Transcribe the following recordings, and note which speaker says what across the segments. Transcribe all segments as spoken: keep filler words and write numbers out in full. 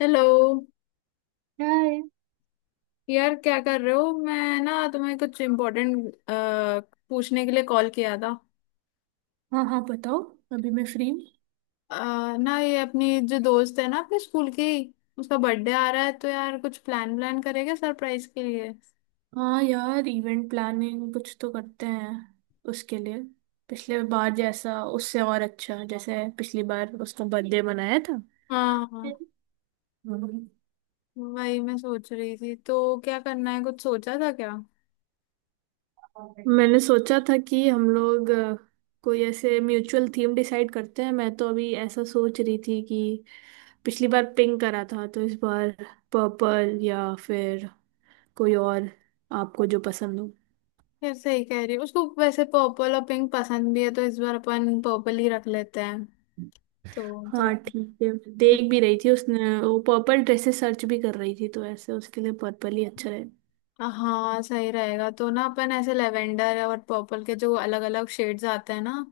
Speaker 1: Hello.
Speaker 2: यार,
Speaker 1: यार, क्या कर रहे हो? मैं ना तुम्हें कुछ इम्पोर्टेंट पूछने के लिए कॉल किया था।
Speaker 2: हाँ हाँ बताओ। अभी मैं फ्री हूँ।
Speaker 1: अ, ना ये अपनी जो दोस्त है ना, अपने स्कूल की, उसका बर्थडे आ रहा है तो यार कुछ प्लान प्लान करेगा सरप्राइज के लिए।
Speaker 2: हाँ यार, इवेंट प्लानिंग कुछ तो करते हैं उसके लिए। पिछले बार जैसा उससे और अच्छा, जैसे पिछली बार उसका बर्थडे मनाया था।
Speaker 1: हाँ हाँ, वही मैं सोच रही थी। तो क्या करना है, कुछ सोचा था क्या?
Speaker 2: मैंने सोचा था कि हम लोग अ, कोई ऐसे म्यूचुअल थीम डिसाइड करते हैं। मैं तो अभी ऐसा सोच रही थी कि पिछली बार पिंक करा था, तो इस बार पर्पल या फिर कोई और, आपको जो पसंद हो।
Speaker 1: यार सही कह रही हूँ, उसको वैसे पर्पल और पिंक पसंद भी है तो इस बार अपन पर्पल ही रख लेते हैं तो थोड़ा।
Speaker 2: हाँ ठीक है। देख भी रही थी, उसने वो पर्पल ड्रेसेस सर्च भी कर रही थी, तो ऐसे उसके लिए पर्पल ही अच्छा रहे।
Speaker 1: हाँ सही रहेगा। तो ना अपन ऐसे लेवेंडर और पर्पल के जो अलग अलग शेड्स आते हैं ना,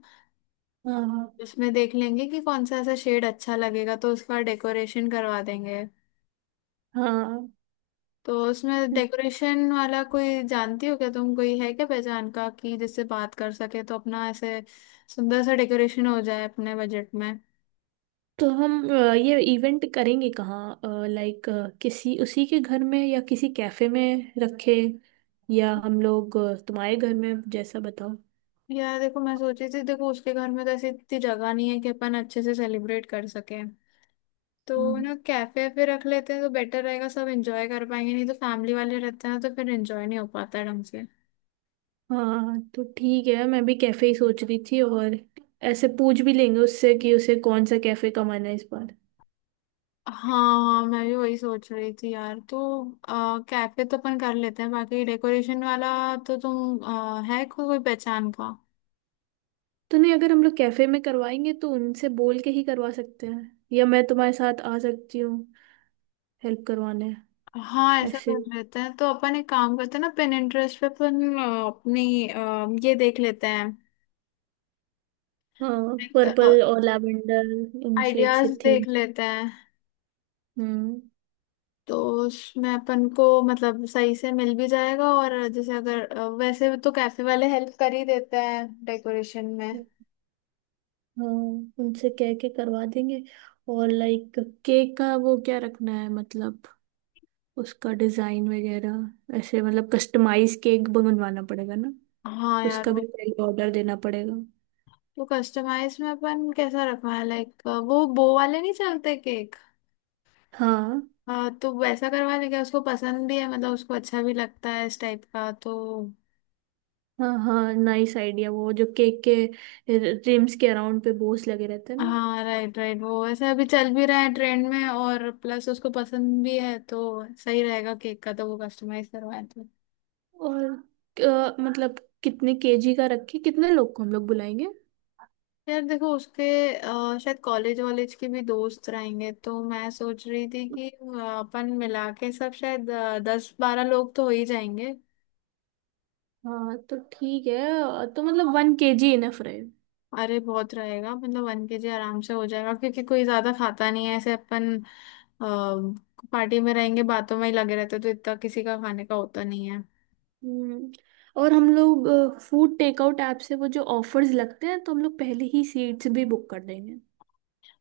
Speaker 2: हाँ
Speaker 1: उसमें देख लेंगे कि कौन सा ऐसा शेड अच्छा लगेगा तो उसका डेकोरेशन करवा देंगे।
Speaker 2: हाँ।
Speaker 1: तो उसमें डेकोरेशन वाला कोई जानती हो क्या तुम? कोई है क्या पहचान का कि जिससे बात कर सके तो अपना ऐसे सुंदर सा डेकोरेशन हो जाए अपने बजट में।
Speaker 2: तो हम अ, ये इवेंट करेंगे कहाँ? लाइक किसी उसी के घर में या किसी कैफे में रखे? या हम लोग अ, तुम्हारे घर में, जैसा बताओ।
Speaker 1: यार देखो, मैं सोची थी, देखो उसके घर में तो ऐसी इतनी जगह नहीं है कि अपन अच्छे से सेलिब्रेट कर सके। तो
Speaker 2: हम्म,
Speaker 1: ना कैफे पे रख लेते हैं तो बेटर रहेगा, सब एंजॉय कर पाएंगे। नहीं तो फैमिली वाले रहते हैं ना तो फिर एंजॉय नहीं हो पाता है ढंग से।
Speaker 2: हाँ। तो ठीक है, मैं भी कैफे ही सोच रही थी। और ऐसे पूछ भी लेंगे उससे कि उसे कौन सा कैफे का मन है इस बार।
Speaker 1: हाँ मैं भी वही सोच रही थी यार। तो कैफे तो अपन कर लेते हैं, बाकी डेकोरेशन वाला तो तुम, अ, है को- कोई पहचान का?
Speaker 2: तो नहीं, अगर हम लोग कैफे में करवाएंगे तो उनसे बोल के ही करवा सकते हैं, या मैं तुम्हारे साथ आ सकती हूँ हेल्प करवाने।
Speaker 1: हाँ ऐसा
Speaker 2: ऐसे।
Speaker 1: कर लेते हैं। तो अपन एक काम करते हैं ना, पिन इंटरेस्ट पे अपन अ, अपनी अ, ये देख लेते
Speaker 2: हाँ,
Speaker 1: हैं,
Speaker 2: पर्पल और लैवेंडर इन शेड
Speaker 1: आइडियाज
Speaker 2: से थीम।
Speaker 1: देख लेते हैं।
Speaker 2: हम्म।
Speaker 1: तो उसमें अपन को मतलब सही से मिल भी जाएगा, और जैसे अगर अ, वैसे तो कैफे वाले हेल्प कर ही देते हैं डेकोरेशन में।
Speaker 2: हाँ, उनसे कह के करवा देंगे। और लाइक केक का वो क्या रखना है, मतलब उसका डिजाइन वगैरह, ऐसे मतलब कस्टमाइज केक बनवाना पड़ेगा ना।
Speaker 1: हाँ यार
Speaker 2: उसका भी
Speaker 1: वो।
Speaker 2: पहले ऑर्डर देना पड़ेगा।
Speaker 1: तो कस्टमाइज में अपन कैसा रखवाएं? लाइक वो बो वाले नहीं चलते केक।
Speaker 2: हाँ
Speaker 1: हाँ तो वैसा करवा लेंगे, उसको पसंद भी है, मतलब उसको अच्छा भी लगता है इस टाइप का तो।
Speaker 2: हाँ हाँ, नाइस आइडिया। वो जो केक के रिम्स के अराउंड पे बोस लगे रहते हैं ना।
Speaker 1: हाँ राइट राइट, वो ऐसे अभी चल भी रहा है ट्रेंड में और प्लस उसको पसंद भी है तो सही रहेगा। केक का तो वो कस्टमाइज करवाएं तो।
Speaker 2: और अ, मतलब कितने केजी का रखे, कितने लोग को हम लोग बुलाएंगे?
Speaker 1: यार देखो उसके अ, शायद कॉलेज वॉलेज के भी दोस्त रहेंगे तो मैं सोच रही थी कि अ, अपन मिला के सब शायद अ, दस बारह लोग तो हो ही जाएंगे।
Speaker 2: हाँ तो ठीक है। अ, तो मतलब वन केजी इनफ रहे।
Speaker 1: अरे बहुत रहेगा, मतलब वन के जी आराम से हो जाएगा, क्योंकि कोई ज्यादा खाता नहीं है ऐसे। अपन पार्टी में रहेंगे, बातों में ही लगे रहते तो इतना किसी का खाने का होता नहीं है।
Speaker 2: हम्म और हम लोग फूड टेकआउट ऐप से वो जो ऑफर्स लगते हैं, तो हम लोग पहले ही सीट्स भी बुक कर देंगे।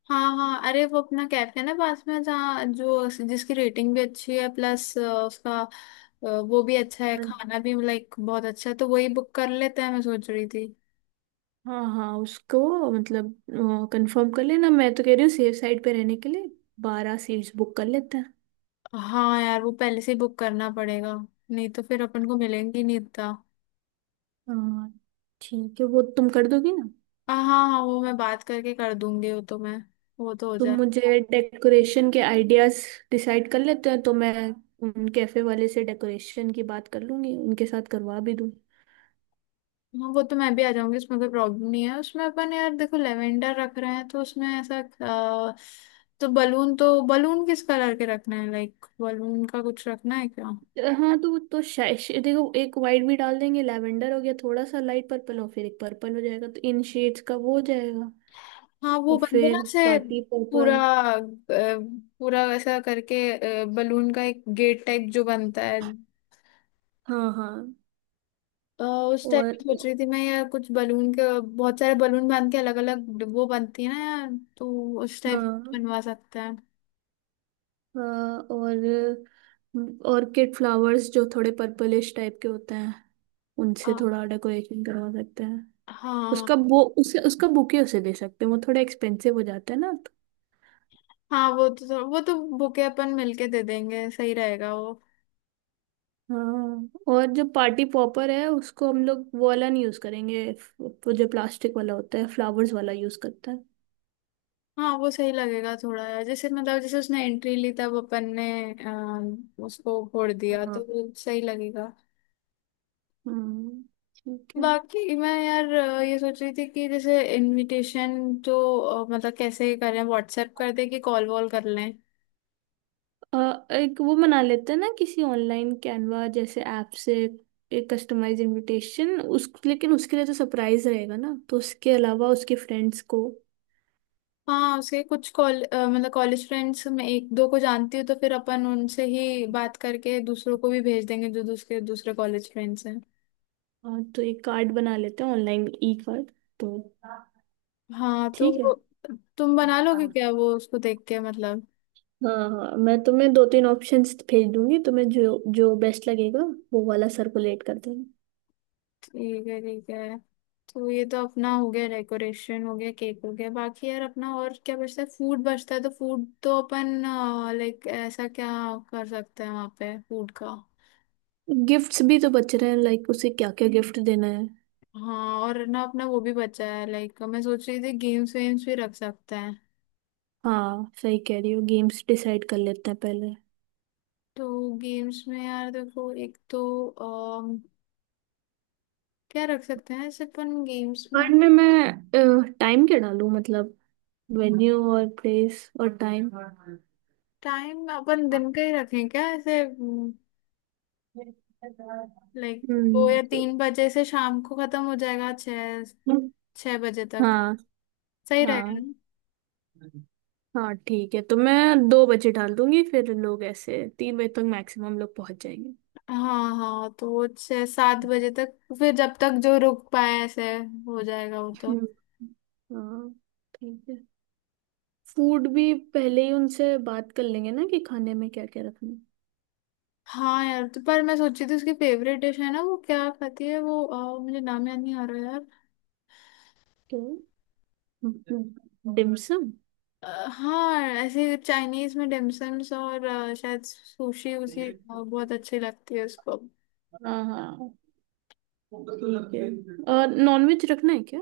Speaker 1: हाँ हाँ, अरे वो अपना कैफे है ना पास में, जहाँ जो, जिसकी रेटिंग भी अच्छी है, प्लस उसका अ, वो भी अच्छा है,
Speaker 2: मन-
Speaker 1: खाना भी लाइक बहुत अच्छा है, तो वही बुक कर लेते हैं मैं सोच रही थी।
Speaker 2: हाँ हाँ, उसको मतलब कंफर्म कर लेना। मैं तो कह रही हूँ सेफ साइड पे रहने के लिए बारह सीट्स बुक कर लेते हैं।
Speaker 1: हाँ यार, वो पहले से ही बुक करना पड़ेगा, नहीं तो फिर अपन को मिलेंगी नहीं इतना।
Speaker 2: हाँ ठीक है। वो तुम कर दोगी ना?
Speaker 1: हाँ हाँ हाँ, वो मैं बात करके कर दूंगी वो तो, मैं वो तो हो
Speaker 2: तुम
Speaker 1: जाए।
Speaker 2: मुझे डेकोरेशन के आइडियाज। डिसाइड कर लेते हैं तो मैं उन कैफे वाले से डेकोरेशन की बात कर लूंगी, उनके साथ करवा भी दूँ।
Speaker 1: हाँ, वो तो मैं भी आ जाऊंगी उसमें, कोई प्रॉब्लम नहीं है उसमें। अपन यार देखो, लेवेंडर रख रहे हैं तो उसमें ऐसा अ, तो बलून तो बलून किस कलर के रखना है? लाइक बलून का कुछ रखना है क्या?
Speaker 2: हाँ, तो तो शायद देखो एक वाइट भी डाल देंगे, लैवेंडर हो गया थोड़ा सा लाइट पर्पल और फिर एक पर्पल हो जाएगा, तो इन शेड्स का वो हो जाएगा।
Speaker 1: हाँ वो
Speaker 2: और
Speaker 1: बंदे ना
Speaker 2: फिर
Speaker 1: से
Speaker 2: पार्टी
Speaker 1: पूरा,
Speaker 2: पर्पल।
Speaker 1: अ, पूरा ऐसा करके बलून का एक गेट टाइप जो बनता है,
Speaker 2: हाँ हाँ।
Speaker 1: अ, उस टाइप
Speaker 2: और
Speaker 1: की सोच रही थी मैं यार, कुछ बलून के बहुत सारे बलून बांध के अलग अलग वो बनती है ना यार, तो उस टाइप
Speaker 2: हाँ
Speaker 1: बनवा सकते हैं।
Speaker 2: हाँ। और ऑर्किड फ्लावर्स जो थोड़े पर्पलिश टाइप के होते हैं,
Speaker 1: अ,
Speaker 2: उनसे थोड़ा डेकोरेशन करवा सकते हैं। उसका
Speaker 1: हाँ
Speaker 2: वो, उसे उसका बुके उसे दे सकते हैं। वो थोड़ा एक्सपेंसिव हो जाता है ना, तो।
Speaker 1: हाँ वो तो थोड़ा- वो तो बुके अपन मिलके दे देंगे, सही रहेगा वो।
Speaker 2: हाँ, और जो पार्टी पॉपर है उसको हम लोग वो वाला नहीं यूज करेंगे, वो जो प्लास्टिक वाला होता है फ्लावर्स वाला यूज करते हैं।
Speaker 1: हाँ वो सही लगेगा थोड़ा, जैसे मतलब जैसे उसने एंट्री ली तब अपन ने अम, उसको फोड़ दिया तो
Speaker 2: हाँ।
Speaker 1: वो सही लगेगा।
Speaker 2: हम्म। ठीक है।
Speaker 1: बाकी मैं यार अ, ये सोच रही थी कि जैसे इनविटेशन तो अ, मतलब कैसे करें? व्हाट्सएप कर दें कि कॉल वॉल कर लें?
Speaker 2: अ, एक वो बना लेते हैं ना किसी ऑनलाइन कैनवा जैसे ऐप से एक कस्टमाइज इनविटेशन। उस लेकिन उसके लिए तो सरप्राइज रहेगा ना, तो उसके अलावा उसके फ्रेंड्स को।
Speaker 1: हाँ उसके कुछ कॉल अ, मतलब कॉलेज फ्रेंड्स में एक दो को जानती हूँ तो फिर अपन उनसे ही बात करके दूसरों को भी भेज देंगे जो दूसरे दूसरे कॉलेज फ्रेंड्स हैं।
Speaker 2: हाँ, तो एक कार्ड बना लेते हैं ऑनलाइन, ई कार्ड तो।
Speaker 1: हाँ तो
Speaker 2: ठीक है।
Speaker 1: वो- तुम बना लोगे
Speaker 2: हाँ
Speaker 1: क्या वो? उसको देख के मतलब।
Speaker 2: हाँ, मैं तुम्हें दो तीन ऑप्शंस भेज दूंगी, तुम्हें जो जो बेस्ट लगेगा वो वाला सर्कुलेट कर देना।
Speaker 1: ठीक है ठीक है। तो ये तो अपना हो गया, डेकोरेशन हो गया, केक हो गया। बाकी यार अपना और क्या बचता है? फूड बचता है। तो फूड तो अपन लाइक ऐसा क्या कर सकते हैं वहाँ पे फूड का?
Speaker 2: गिफ्ट्स भी तो बच रहे हैं, लाइक उसे क्या क्या गिफ्ट देना है।
Speaker 1: हाँ और ना अपना वो भी बचा है, लाइक मैं सोच रही थी गेम्स वेम्स भी रख सकते हैं।
Speaker 2: हाँ, सही कह रही हो। गेम्स डिसाइड कर लेते हैं पहले।
Speaker 1: तो गेम्स में यार देखो एक तो अम, क्या रख सकते हैं ऐसे अपन गेम्स में?
Speaker 2: टाइम क्या डालूं मतलब, वेन्यू और प्लेस और टाइम।
Speaker 1: टाइम अपन दिन का ही रखें क्या ऐसे? लाइक दो
Speaker 2: हम्म।
Speaker 1: या तीन बजे से, शाम को खत्म हो जाएगा छः छः बजे तक।
Speaker 2: हाँ
Speaker 1: सही रहेगा
Speaker 2: हाँ
Speaker 1: ना?
Speaker 2: हाँ, ठीक है। तो मैं दो बजे डाल दूंगी, फिर लोग ऐसे तीन बजे तक मैक्सिमम लोग पहुंच जाएंगे।
Speaker 1: हाँ हाँ, तो वो छः सात बजे तक फिर जब तक जो रुक पाए ऐसे हो जाएगा वो तो।
Speaker 2: हम्म, हाँ। ठीक है, फूड भी पहले ही उनसे बात कर लेंगे ना कि खाने में क्या क्या रखना है।
Speaker 1: हाँ यार, तो पर मैं सोची थी उसकी फेवरेट डिश है ना, वो क्या खाती है वो अ, मुझे नाम याद नहीं आ रहा यार।
Speaker 2: तो डिम्सम।
Speaker 1: अ, हाँ ऐसे चाइनीज में डिमसम्स और अ, शायद सुशी, उसी अ, बहुत अच्छी लगती है उसको।
Speaker 2: हाँ हाँ, ठीक है। और नॉनवेज रखना है क्या?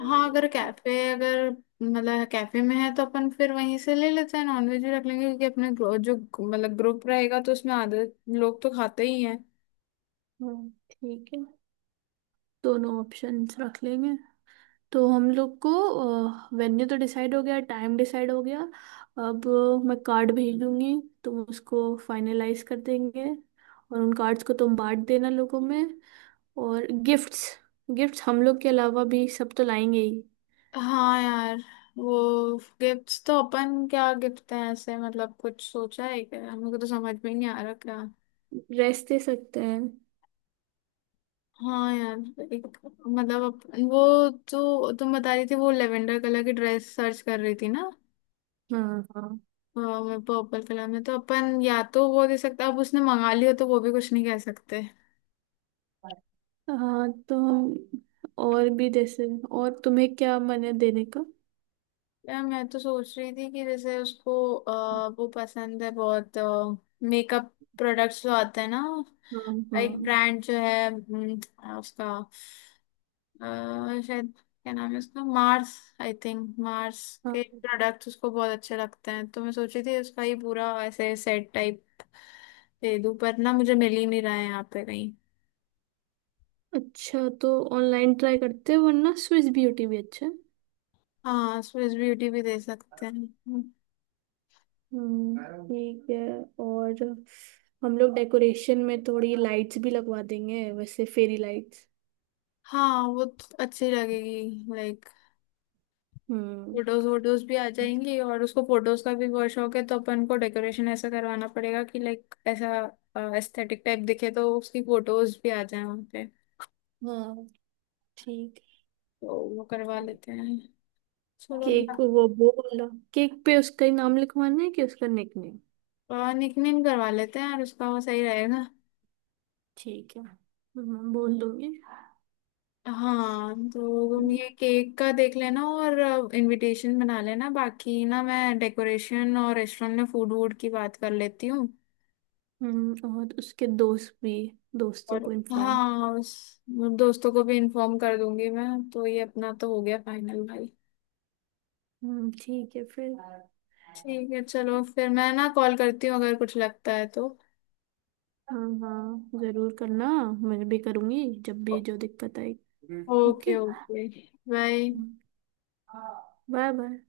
Speaker 1: हाँ अगर कैफे अगर मतलब कैफे में है तो अपन फिर वहीं से ले लेते हैं, नॉनवेज भी रख लेंगे, क्योंकि अपने ग्रो, जो मतलब ग्रुप रहेगा तो उसमें आधे लोग तो खाते ही हैं।
Speaker 2: हाँ ठीक है, दोनों ऑप्शंस रख लेंगे। तो हम लोग को, वेन्यू तो डिसाइड हो गया, टाइम डिसाइड हो गया। अब अ, मैं कार्ड भेज दूंगी, तुम उसको फाइनलाइज कर देंगे और उन कार्ड्स को तुम बांट देना लोगों में। और गिफ्ट्स, गिफ्ट्स हम लोग के अलावा भी सब तो लाएंगे ही।
Speaker 1: हाँ यार वो गिफ्ट्स तो, अपन क्या गिफ्ट है ऐसे मतलब, कुछ सोचा है क्या? हमको तो समझ में ही नहीं आ रहा क्या।
Speaker 2: ड्रेस दे सकते हैं।
Speaker 1: हाँ यार एक, मतलब अपन वो जो तुम बता रही थी वो लेवेंडर कलर की ड्रेस सर्च कर रही थी ना,
Speaker 2: हाँ हाँ
Speaker 1: पर्पल कलर में तो अपन या तो वो दे सकते। अब उसने मंगा लिया तो वो भी कुछ नहीं कह सकते।
Speaker 2: हाँ, तो हम और भी जैसे, और तुम्हें क्या मन है देने का?
Speaker 1: यार मैं तो सोच रही थी कि जैसे उसको अ, वो पसंद है बहुत, मेकअप प्रोडक्ट्स जो आते हैं ना,
Speaker 2: हाँ
Speaker 1: एक
Speaker 2: हाँ
Speaker 1: ब्रांड जो है हम्म, अ, उसका अ, शायद, क्या नाम है उसका, मार्स, आई थिंक मार्स के
Speaker 2: हाँ।
Speaker 1: प्रोडक्ट्स उसको बहुत अच्छे लगते हैं तो मैं सोच रही थी उसका ही पूरा ऐसे सेट टाइप दे दूं, पर ना मुझे मिल ही नहीं रहा है यहाँ पे कहीं।
Speaker 2: अच्छा, तो ऑनलाइन ट्राई करते हैं, वरना स्विस ब्यूटी भी अच्छा है।
Speaker 1: हाँ स्विस ब्यूटी भी दे सकते हैं।
Speaker 2: हम्म, ठीक है। और हम लोग डेकोरेशन में थोड़ी लाइट्स भी लगवा देंगे, वैसे फेरी लाइट्स।
Speaker 1: हाँ वो तो अच्छी लगेगी लाइक,
Speaker 2: हम्म।
Speaker 1: फोटोज वोटोज भी आ जाएंगी, और उसको फोटोज का भी बहुत शौक है तो अपन को डेकोरेशन ऐसा करवाना पड़ेगा कि लाइक ऐसा एस्थेटिक टाइप दिखे तो उसकी फोटोज भी आ जाए वहाँ पे।
Speaker 2: हाँ ठीक
Speaker 1: तो वो करवा
Speaker 2: है।
Speaker 1: लेते हैं चलो।
Speaker 2: केक वो बोल केक पे उसका ही नाम लिखवाना है कि उसका निकनेम।
Speaker 1: निकनेम करवा लेते हैं और उसका वो सही रहेगा।
Speaker 2: ठीक है। हम्म, बोल दूंगी।
Speaker 1: हाँ तो तुम ये केक का देख लेना और इनविटेशन बना लेना, बाकी ना मैं डेकोरेशन और रेस्टोरेंट में फूड वूड की बात कर लेती हूँ।
Speaker 2: हम्म, और उसके दोस्त भी, दोस्तों
Speaker 1: और
Speaker 2: को इन्फॉर्म।
Speaker 1: हाँ, उस दोस्तों को भी इन्फॉर्म कर दूंगी मैं तो, ये अपना तो हो गया फाइनल भाई।
Speaker 2: हम्म। ठीक है फिर।
Speaker 1: ठीक है चलो, फिर मैं ना कॉल करती हूँ अगर कुछ लगता है तो।
Speaker 2: हाँ हाँ, जरूर करना। मैं भी करूंगी जब भी जो दिक्कत आए। Okay.
Speaker 1: Okay okay. Bye.
Speaker 2: Bye bye.